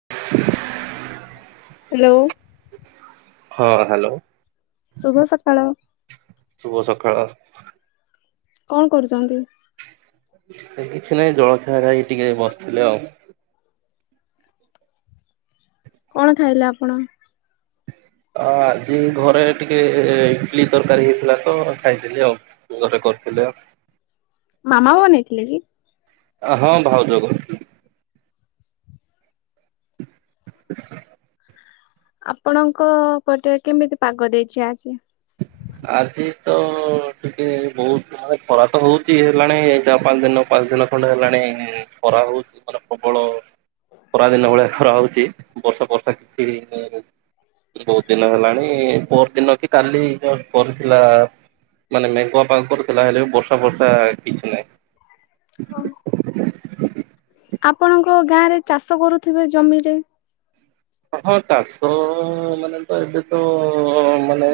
[inaudible] Hello. ହଁ hello. ଶୁଭ ସକାଳ। ଶୁଭ ସଖାଳ। କଣ କରୁଚନ୍ତି? ଏ କିଛି ନାହିଁ ଜଳଖିଆ ରା ଏଇ ଟିକେ ବସିଥିଲେ ଆଉ। କଣ ଠାଇଲେ ଆପଣ? ଆଦି ଘରେ ଟିକେ ଇଟଲି ତରକାରୀ ହେଇଥିଲା ତ ଖାଇଦେଲି ଆଉ। ତୁମ ଡେ କରିଥିଲେ ମାମା ବନେଇଥିଲେ କି? ଆ ହଁ ଭାଉଜ କରିଥି [inaudible] ଆପଣଙ୍କ ପଟେ କେମିତି ପାଗ ଦେଇଚି ଆଜି? ଆଜି ତ ଟିକେ ବହୁତ ଆଉ ଖଡାତ ହଉଚି ହେଲାଣି ଚା ପାଞ୍ଚ ଦିନ ପାଞ୍ଚ ଦିନ ଖଣ୍ଡେ ହେଲାଣି ଖରା ହଉ ମାନେ ପ୍ରବଳ ଖରାଦିନ ଭଳିଆ ଖରା ହୋଉଛି ବର୍ଷା ଫର୍ଷା କିଛି ବହୁତ ଦିନ ହେଲାଣି ପଅର ଦିନ କି କାଲି ଯ କରୁଥିଲା ମାନେ ମେଘୁଆ ପାଗ କରିଥିଲା ହେଲେ ବର୍ଷା ଫର୍ଷା କିଛି ନାହିଁ। ଆପଣଙ୍କ ଗାଁ ରେ ଚାଷ କରୁଥିବେ ଜମିରେ? ହଁ ଚାଷ ମାନେ ତ ଏବେ ତ ମାନେ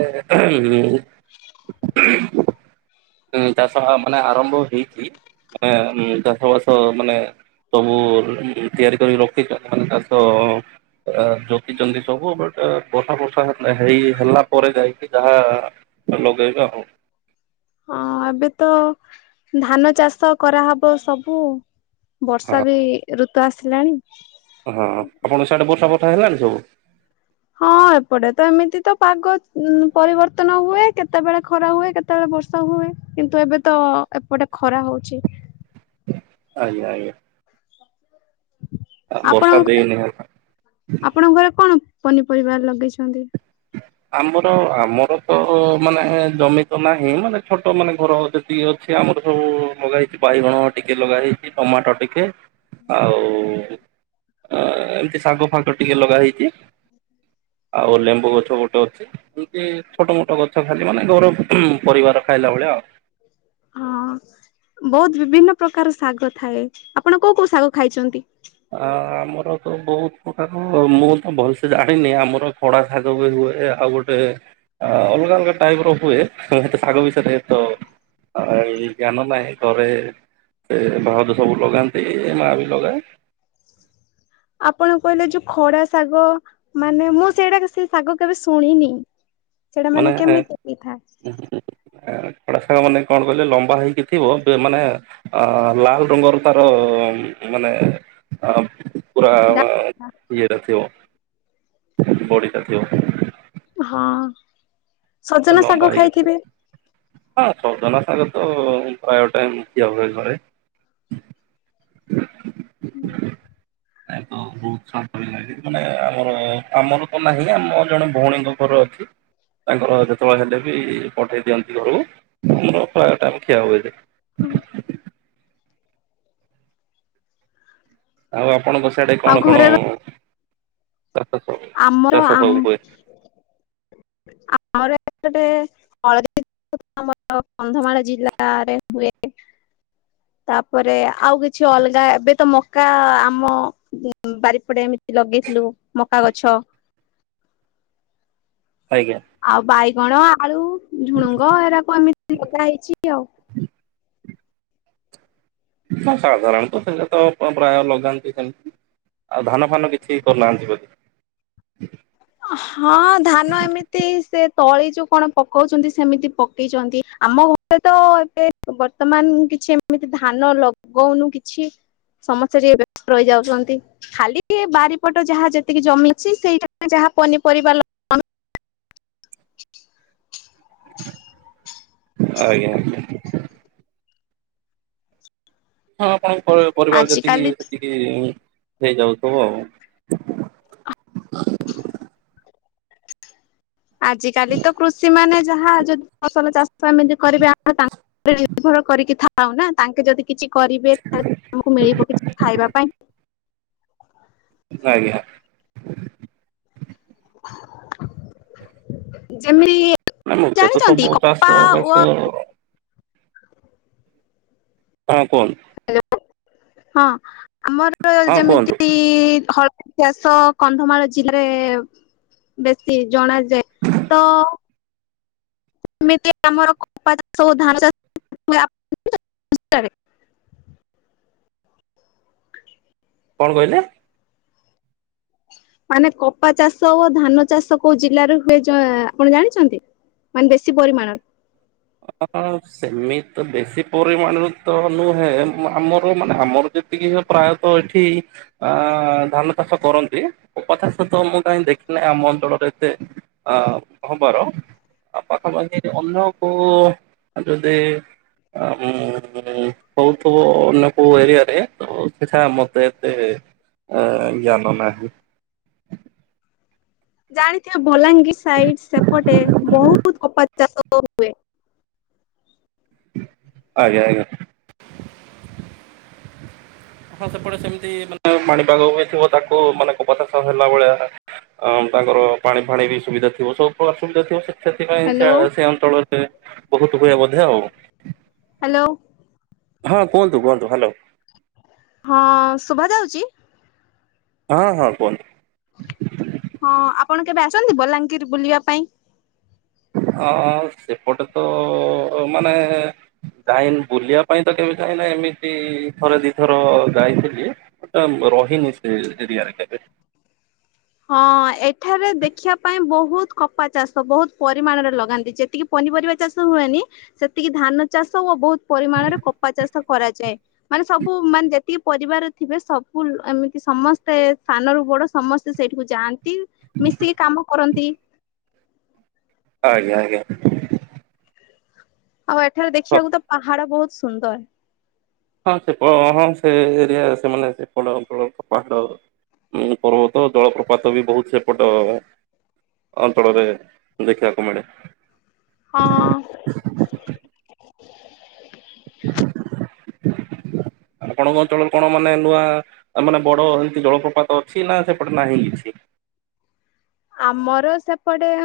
[inaudible] ହୁ ଚାଷ ମାନେ ଆରମ୍ଭ ହେଇଛି ମାନେ ଚାଷ ବାସ ମାନେ ସବୁ ତିଆରି କରିକି ରଖି ମାନେ ଚାଷ ଯୋଟିଛନ୍ତି ସବୁ ବଟ ବର୍ଷା ଫର୍ଶା ହେ ହେଇ ହେଲା ପରେ ଯାଇକି ଯାହା ଲଗେଇବେ ଆଉ। ହଁ ଏବେ ତ ଧାନ ଚାଷ କରାହବ ସବୁ। ବର୍ଷା ହଁ ବି ଋତୁ ଆସିଲାଣି ହଁ ଆପଣଙ୍କ ସେଆଡେ ବର୍ଷା ଫର୍ଶା ହେଲାଣି ସବୁ? ହଁ ଏପଟେ ତ ଏମିତି ତ ପାଗ ପରିବର୍ତ୍ତନ ହୁଏ। କେତେବେଳେ ଖରା ହୁଏ କେତେ ସେତେବେଳେ ବର୍ଷା ହୁଏ କିନ୍ତୁ ଏବେ ତ ଏପଟେ ଖରା ହଉଛି। ଆଜ୍ଞା ଆଞା। ବର୍ଷା ଆପଣଙ୍କ ଦେଇନି ହେଲା ଆପଣ ଘରେ କଣ ପନିପରିବା ଲଗେଇଛନ୍ତି? ଆମର ଆମର ତ ମାନେ ଜମି ତ ନାହିଁ ମାନେ ଛୋଟ ମାନେ ଘର ଟିକେ ଅଛି ଆମର ସବୁ ଲଗା ହେଇଛି ବାଇଗଣ ଟିକେ ଲଗା ହେଇଛି ଟମାଟୋ ଟିକେ ଆଉ ଏମିତି ଶାଗ ଫାଖ ଟିକେ ଲଗା ହେଇଛି। ଆଉ ଲେମ୍ବୁ। ଗଛ ଗୋଟେ ଅଛି ଏମତି ଛୋଟ ମୋଟ ଗଛ ଖାଲି ମାନେ ଘର ପରିବାର ଖାଇଲା ଭଳିଆ ଆଉ। ହଁ। ବହୁତ ବିଭିନ୍ନ ପ୍ରକାର ଶାଗ ଥାଏ। ଆପଣ କୋଉ କୋଉ ଶାଗ ଖାଇଛନ୍ତି? ଆ ଆମର ତ ବହୁତ ପ୍ରକାର, ମୁଁ ତ ଭଲସେ ଜାଣିନି। ଆମର ଖଡ଼ା ଶାଗ ବି ହୁଏ। ଆଉ ଗୋଟେ ଏ ଅଲଗା ଅଲଗା ଟାଇପ ର ହୁଏ। ହେତ ଶାଗ ବିଷୟରେ ତ ଆଇ ଜ୍ଞାନ ନାହି। ଘରେ ଏ ଭାଉଜ ସବୁ ଲଗାନ୍ତି। ଏ ମା ବି ଲଗାଏ। ଆପଣ କହିଲେ ଯୋଉ ଖଡା ଶାଗ, ମାନେ ମୁଁ ସେଇଟା ସେ ଶାଗ କେବେ ଶୁଣିନି। ସେଇଟା ମାନେ କେମିତି ହେଇଥାଏ? ଖଡ଼ା ଶାଗ ମାନେ କଣ କହିଲେ ଲମ୍ବା ହେଇକି ଥିବ। ମାନେ ଅ ଲାଲ ରଙ୍ଗର ତାର ମାନେ ଅ ପୁରା ଇଏଟା ଥିବ ବଡ଼ିଟାଥିବ। ହଁ। ଆଉ ସଜନା ଶାଗ ଲମ୍ବାଲିକା ଖାଇଥିବେ ଟିକେ ହଁ ସଜନା ସାଗ ତ ପ୍ରାୟ ଟାଇମ୍ ଖିଆ ହୁଏ ଘରେ। ନ ତ ବହୁତ ଲାଗେ ମାନେ ଆମର ଆମର ତ ନାହିଁ ନା ମୋର ଜଣେ ଭଉଣୀଙ୍କ ଘର ଅଛି। ତାଙ୍କର ଯେତେବେଳେ ହେଲେ ବି ପଠେଇ ଦିଅନ୍ତି ଘରକୁ। ଆମର ପ୍ରାୟ ଟାଇମ ଖିଆ ହୁଏଯେ। ହଁ। ଆଉ ଆପଣଙ୍କ ସିଆଡେ ଆଉ କଣ କଣ ଘରେ ଚାଷ ସବୁ ଆମର ଚାଷ ସବୁ ହୁଏ? ଆମର ଏପଟେ ହଳଦୀ ମର କନ୍ଧମାଳ ଜିଲ୍ଲାରେ ହୁଏ। ତାପରେ ଆଉ କିଛି ଅଲଗା। ଏବେ ତ ମକା ଆମ ବାରିପଡେ ଏମତି ଲଗେଇଥିଲୁ ମକା ଗଛ। ଆଜ୍ଞା। ଆଉ ବାଇଗଣ ଆଳୁ ଝୁଣୁଙ୍ଗ ଏଡାକୁ ଏମିତି ଲଗା ହେଇଛି ଆଉ। ନା ସାଧାରଣତଃ ସେଟ ତ ପ୍ରାୟ ଲଗାନ୍ତି ସେମିତି। ଆଉ ଧାନ ଫାନ କିଛି କରୁନାହାନ୍ତି ବୋଲି। ହଁ ଧାନ ଏମିତି ସେ ତଳି ଯୋଉ କଣ ପକୋଉଚନ୍ତି ସେମିତି ପକେଇଚନ୍ତି। ଆମ [unintelligible] ତ ଏବେ ବର୍ତ୍ତମାନ କିଛି ଏମିତି ଧାନ ଲଗଉନୁ କିଛି ସମସ୍ତେ ଟିକେ ବ୍ୟସ୍ତ ରହିଯାଉଚନ୍ତି। ଖାଲି ବାରିପଟ ଯାହା ଯେତିକି ଜମିଅଛି ସେଇଟା ଯାହା ପନିପରିବା ଲ ଆଜ୍ଞା ଆଜ୍ଞା। ହଁ ଆପଣଙ୍କ ପରିବାର ଯେତିକି ଆଜିକାଲି ସେତିକି ହେଇଯାଉଥିବ ଆଉ। ଆଜ କାଲି ତ କୃଷି ମାନେ ଯାହା ଯୁ ଫସଲ ଚାଷ ଏମି କରିବେ ଆମେ ତାଙ୍କରେ ନିର୍ଭର କରିକି ଥାଉ ନା ତାଙ୍କେ ଯଦି କିଛି କରିବେ ତାଲେ ଆମକୁ ମିଳିବ କିଛି ଖାଇବା ପାଇଁ। ଆଜ୍ଞା। ଯେମିତି ନା ମୁଖ୍ୟତଃ ଜାଣିଚନ୍ତି ସବୁ ଚାଷ କପା ବାସ ଓ ହଁ କୁହନ୍ତୁ। ହ୍ୟାଲୋ? ହଁ ଆମର ହଁ କୁହନ୍ତୁ ଯେମିତି କି ହଳଦୀ ଚାଷ କନ୍ଧମାଳ ଜିଲ୍ଲାରେ ବେଶୀ ଜଣାଯାଏ। ତ ଏମିତି ଆମର କପା ଚାଷ ହଉ ଧାନ ଚାଷ ହୁଏ ଆମ ଜିଲ୍ଲାରେ। କଣ କହିଲେ? ମାନେ କପା ଚାଷ ଓ ଧାନ ଚାଷ କୋଉ ଜିଲ୍ଲାରେ ହୁଏ ଜ ଆପଣ ଜାଣିଚନ୍ତି? ମାନେ ବେଶୀ ପରିମାଣର? ହ ସେମିତି ବେଶୀ ପରିମାଣରେ ତ ନୁହେଁ। ଆମର ମାନେ ଆମର ଯଦି ଏତିକି ପ୍ରାୟତଃ ଏଠି ଅ ଧାନ ଚାଷ କରନ୍ତି କପା ଚାଷ ତ ମୁଁ କାହିଁ ଦେଖି ନାହିଁ ଆମ ଅଞ୍ଚଳରେ ଏତେ ଅ ହବାର ର ପାଖାପାଖି ଅନ୍ୟ [unintelligible] ଅ ଉଁ ହୋଉଥୁବ ଆଲା କୋଉ ଏରିଆ ରେ [unintelligible] ଆମର ତ ଏତେ ଅ ଜ୍ଞାନ ନାହିଁ। ଜାଣିଥିବେ ବଲାଙ୍ଗୀର ସାଇଟ ସେପଟେ ବହୁତ କପା ଚାଷ ହୁଏ। ଆଜ୍ଞ ଆଜ୍ଞା। ହଁ ସେପଟେ ସେମିତି ମାନେ ମାଣିପାଗ ହୋଇଥିବ ତାକୁ ମାନେ କପାଚାସ ହେଲା ଭଳିଆ। ଅ ତାଙ୍କର ପାଣି ଫାଣି ବି ସୁବିଧା ଥିବ ସବୁ ଅସୁବିଧା ଥିବ ସେଥିପାଇଁ ହ୍ୟାଲୋ ସେ ଅଞ୍ଚଳରେ ବହୁତ ହୁଏ ବୋଧେ ଆଉ। ହ୍ୟାଲୋ। ହଁ କୁହନ୍ତୁ କୁହନ୍ତୁ ହ୍ୟାଲୋ। ହଁ ଶୁଭା ଯାଉଚି? ହଁ ହଁ କୁହନ୍ତୁ। ହଁ ଆପଣ କେବେ ଆସନ୍ତି ବଲାଙ୍ଗୀର ବୁଲିବା ପାଇଁ? ଅ ସେପଟେ ତ ମାନେ [unintelligible] ବୁଲିବା ପାଇଁ ତ କେମତି ଯାଇନା ଏମିତି ଥରେ ଦିଥର ଯାଇଥିଲି [unintelligible] ରହିନୀ ସେରିିଆରେ କେବେ। ହଁ ଏଠାରେ ଦେଖିବା ପାଇଁ ବହୁତ କପା ଚାଷ ବହୁତ ପରିମାଣରେ ଲଗାନ୍ତି। ଯେତିକି ପନିପରିବା ଚାଷ ହୁଏନି ସେତିକି ଧାନ ଚାଷ ଓ ବହୁତ ପରିମାଣରେ କପା ଚାଷ କରାଯାଏ। ମାନେ ସବୁ ମାନେ ଯେତିକି ପରିବାର ଥିବେ ସବୁ ଏମିତି ସମସ୍ତେ ସ। ନରୁ ବଡ ସମସ୍ତେ ସେ ସେଇଠିକୁ ଯାଆନ୍ତି ମିଶିକି କାମ କରନ୍ତି। ଆଜ୍ଞା ଆଜ୍ଞା। ଆଉ ଏଠାରେ ଦେଖିବାକୁ ତ ପାହାଡ ବହୁତ ସୁନ୍ଦର। ହଁ ସେ ହଁ ସେ ଏରିଆ ସେମାନେ ସେପଡ ଅଞ୍ଚଳ ପାହାଡ ଉଁ ପର୍ବତ ଜଳପ୍ରପାତ ବି ବହୁତ ସେପଟ। ଅଞ୍ଚଳରେ ଦେଖିବାକୁ ମିଳେ। ହଁ। ଆପଣଙ୍କ ଅଞ୍ଚଳରେ କଣ ମାନେ ନୂଆ ଆ ମାନେ ବଡ ଏମିତି ଜଳପ୍ରପାତ ଅଛି ନା ସେପଟେ ନାହିଁ କିଛି? ଆମର ସେପଟେ-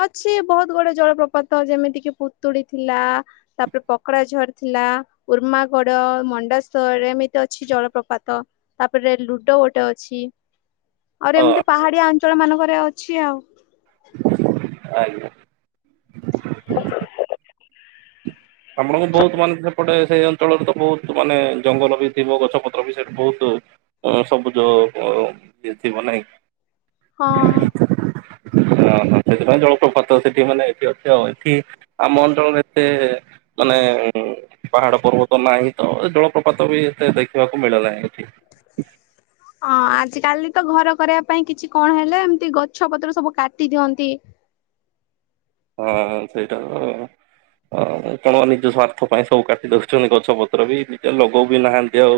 ଅଛି ବହୁତ ଗୁଡେ ଜଳପ୍ରପାତ ଯେମିତି କିି ପୁତୁଡି ଥିଲା ତାପରେ ପକଡା ଝର ଥିଲା ଉର୍ମାଗଡ, ମଣ୍ଡାଶରରେ ଏମିତି ଅଛି ଜଳପ୍ରପାତ। ତାପରେ ଲୁଡୋ ଗୋଟେ ଅଛି ଆହୁରି ହଁ ଏମିତି ପାହାଡିଆ ଅଞ୍ଚଳମାନଙ୍କରେ ଅଛି ଆଉ। ଆଜ୍ଞା। ତମର ବି ବହୁତ ମାନେ ସେପଟେ ସେଇ ଅନ୍- ଅଞ୍ଚଳରେ ତ ବହୁତ ମାନେ ଜଙ୍ଗଲ ବି ଥିବ ଗଛ ପତ୍ର ବି ସେଠି ବହୁତ ଅ ସବୁଜ ଅ ଇଏ ଥିବ ନାହିଁ? ହଁ ହଁ। ହଁ ହଁ ସେଥିପାଇଁ ଜଳପ୍ରପାତ ସେଠି ମାନେ ଏଠି ଅଛି ଆଉ ଏଠି ଆମ ଅଞ୍ଚଳରେ ଏତେ ମାନେ ପାହାଡ ପର୍ବତ ନାହିଁ ତ ଜଳପ୍ରପାତ ବି ଏତେ ଦେଖିବାକୁ ମିଳେ ନାହିଁ ଏଠି। ହଁ ଆଜକାଲି ତ ଘର କରିବା ପାଇଁ କିଛି କଣ ହେଲେ ଏମତି ଗଛ ପତ୍ର ସବୁ କାଟି ଦିଅନ୍ତି। ହଁ ସେ ତ ହଁ ଲୋକମାନେ ନିଜ ସ୍ୱାର୍ଥ ପାଇଁ ସବୁ କାଟି ଦଉଛନ୍ତି ଗଛ ପତ୍ର ବି ନିଜେ ଲଗଉ ବି ନାହାନ୍ତି ଆଉ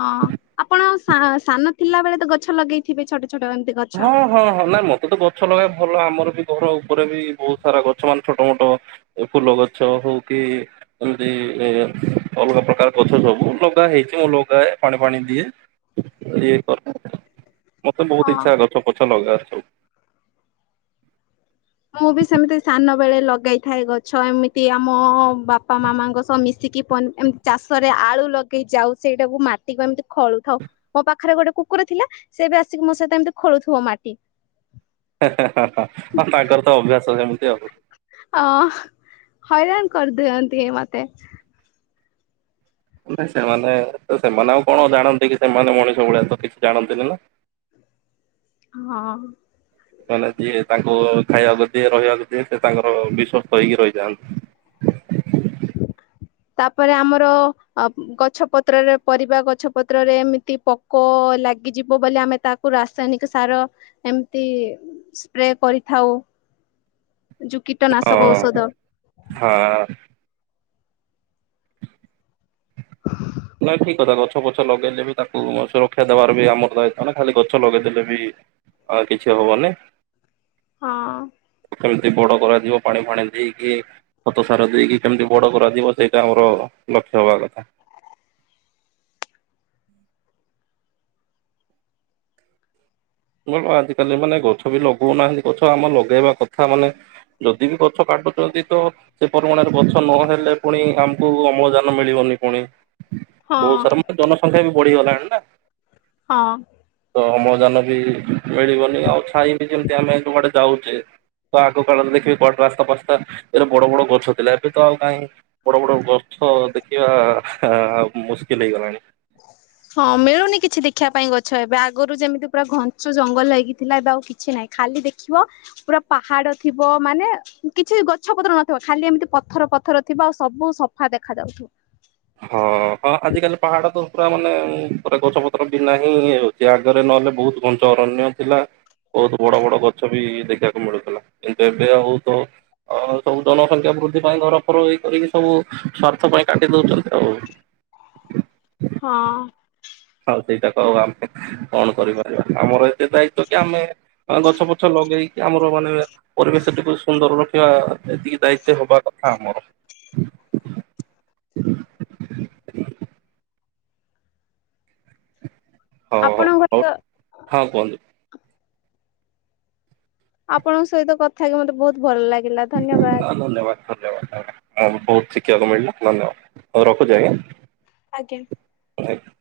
ହଁ ଆପଣ ସା ସାନ ଥିଲା ବେଳେ ତ ଗଛ ଲଗେଇଥିବେ ଛୋଟ ଛୋଟ ଏମିତି ଗଛ ହଁ। ହଁ ହଁ ନାଇଁ ମତେ ତ ଗଛ ଲଗେଇବାକୁ ଭଲ ଆମର ବି ଘର ଉପରେ ବି ବହୁତ ସାରା ଗଛ ମାନେ ଛୋଟ ମୋଟ ଫୁଲ ଗଛ ହଉ କି ଏମିତି [unintelligible] ଅଲଗା ପ୍ରକାର ଗଛ ସବୁ ଲଗା ହେଇଛି ମୁଁ ଲଗାଏ ପାଣି ଫାଣି ଦିଏ ଇଏ କରେ ମତେ ବହୁତ ହଁ ଇଚ୍ଛା ଗଛ ପଛ ଲଗେଇଆରେ ସବୁ। ମୁଁ ବି ସେମିତି ସାନ ବେଳେ ଲଗାଇଥାଏ ଗଛ ଏମିତି ଆମ ବାପା ମାମାଙ୍କ ସହ ମିଶିକି ପନ୍ ଏମତି ଚାଷରେ ଆଳୁ ଲଗେଇ ଯାଉଛି ସେଇଟାକୁ ମାଟିକୁ ଏମିତି ଖଳୁଥାଉ ମୋ ପାଖରେ ଗୋଟେ କୁକୁର ଥିଲା ସେ ବି ଆସିକି ମୋ ସହିତ ଏମିତି ଖୋଳୁଥିବ ମାଟି। ହେ ହେ ହା ହା ହାଁ ତାଙ୍କର ତ ଅଭ୍ୟାସ ଯେମିତି ଆଉ ହଁ ହଇରାଣ କରିଦିଅନ୍ତି ଏଇ ମତେ। ନାଇଁ ସେମାନେ ତ ସେମାନେ ଆଉ କଣ ଜାଣନ୍ତି କି ସେମାନେ ମଣିଷ ଭଳିଆ ତ କିଛି ଜାଣନ୍ତିନି ନା! ହଁ ହଁ। କାହିଁକି ନା ଯିଏ ତାଙ୍କୁ ଖାଇବାକୁ ଦିଏ ରହିବାକୁ ଦିଏ ସେ ତାଙ୍କର ବିଶ୍ଵସ୍ତ ହେଇକି ରହିଯାଆନ୍ତି। ହ ତାପରେ ଆମର ଅପ ଗଛ ପତ୍ରରେ ପରିବା ଗଛ ପତ୍ରରେ ଏମିତି ପକ କୋ ଲାଗିଯିବ ବୋଲି ଆମେ ତାକୁ ରାସାୟନିକ ସାର ଏମିତି ସ୍ପ୍ରେ କରିଥାଉ ଯୋଉ କୀଟନାଶକ ହଁ ଔଷଧ ହଁ। ହଁ ନାଇଁ ଠିକ କଥା ଗଛ ପଛ ଲଗେଇଲେ ବି ତାକୁ ସୁରକ୍ଷା ଦେବାର ବି ଆମର ଦାୟିତ୍ୱ ନା ଖାଲି ଗଛ ଲଗେଇଦେଲେ ବି ଆଉ କିଛି ହବାର ନାଇଁ। ହଁ। କେମତି ବଡ କରାଯିବ ପାଣି ଫାଣି ଦେଇକି ଖତ ତ ସାର ଦେଇକି କେମିତି ବଡ କରାଯିବ ସେଇଟା ଆମର ଲକ୍ଷ୍ୟ ହବା କଥା। ଏବଂ ଆଜିକାଲି ମାନେ ଗଛ ବି ଲଗଉନାହାନ୍ତି ଗଛ ଆମ ଲଗେଇବା କଥା, ମାନେ- ଯଦି ବି ଗଛ କାଟୁଛନ୍ତି ତ ସେ ପରିମାଣରେ ଗଛ ନହେଲେ ପୁଣି ଆମକୁ ଅମ୍ଳଜାନ ମିଳିବନି ପୁଣି ହଁ ବହୁତ ସାରା ମାନେ ଜନସଂଖ୍ୟା ବି ବଢିଗଲାଣି ନାଁ! ହଁ। ତ ଅମ୍ଳଜାନ ବି ମିଳିବନି ଆଉ ଛାଇ ବି ଯେମତି ଆମେ ଯୁଆଡେ ଯାଉଛେ ତ ଆଗ କାଳରେ ଦେଖିବେ କଡ ରାସ୍ତା ଫାସ୍ତା ଏଡେ ବଡ ବଡ ଗଛ ଥିଲା ଏବେ ତ ଆଉ ନାଇଁ? ବଡ ବଡ ଗଛ ଦେଖିବା ଆ ମୁସ୍କିଲ ହେଇଗଲାଣି। ହଁ ମିଳୁନି କିଛି ଦେଖିବା ପାଇଁ ଗଛ ଏବେ ଆଗରୁ ଯେମିତି ପୁରା ଘଞ୍ଚୁ ଜଙ୍ଗଲ ହେଇକି ଥିଲା ଏବେ ଆଉ କିଛି ନାହିଁ। ଖାଲି ଦେଖିବ ପୁରା ପାହାଡ ଥିବ ମାନେ କିଛି ଗଛ ପତ୍ର ନଥିବ ଖାଲି ଏମିତି ପଥର ପଥର ଥିବ ଆଉ ସବୁ ସଫା ଦେଖା ଯାଉଥିବ। ହଁ ହଁ ଆଜିକାଲି ପାହାଡ ତ ପୁରା ମାନେ ପୁରା ଗଛ ପତ୍ର ବିନା ହିଁ ସେ ଆଗରେ ନହେଲେ ବହୁତ ଘଞ୍ଚ ଅରଣ୍ୟ ଥିଲା। ବହୁତ ବଡ ବଡ ଗଛ ବି ଦେଖିବାକୁ ମିଳୁଥିଲା କିନ୍ତୁ ଏବେ ଆଉ ତ ଅ, ସବୁ ଜନସଂଖ୍ୟା ବୃଦ୍ଧି ପାଇଁ ଘର ଫର ଏଇ କରିକି ସବୁ ସ୍ଵାର୍ଥ ପାଇଁ କାଟି ଦଉଛନ୍ତି ଆଉ। ହଁ ଆଉ ସେଇଟା କ ଆମେ କଣ କରିପାରିବା ଆମର ଏତେ ଦାୟିତ୍ଵ କି ଆମେ ହଁ ଗଛ ପଛ ଲଗେଇକି ଆମର ମାନେ ପରିବେଶଟିକୁ ସୁନ୍ଦର ରଖିବା ଏତିକି ଦାୟିତ୍ଵ ହବା କଥା ଆମର। ହଉ ହଉ ଆପଣଙ୍କ ହଉ ହଁ କୁହନ୍ତୁ। ଆପଣଙ୍କ ସହିତ କଥା ହଇକି ମତେ ବହୁତ ଭଲ ଲାଗିଲା ଧନ୍ୟବାଦ। ହଁ ଧନ୍ୟବାଦ ଧନ୍ୟବାଦ ହଁ ବହୁତ ଶିଖିବାକୁ ମିଳିଲା ଧନ୍ୟବାଦ ରଖୁଛି ଆଜ୍ଞା। ଆଜ୍ଞା [unintelligible]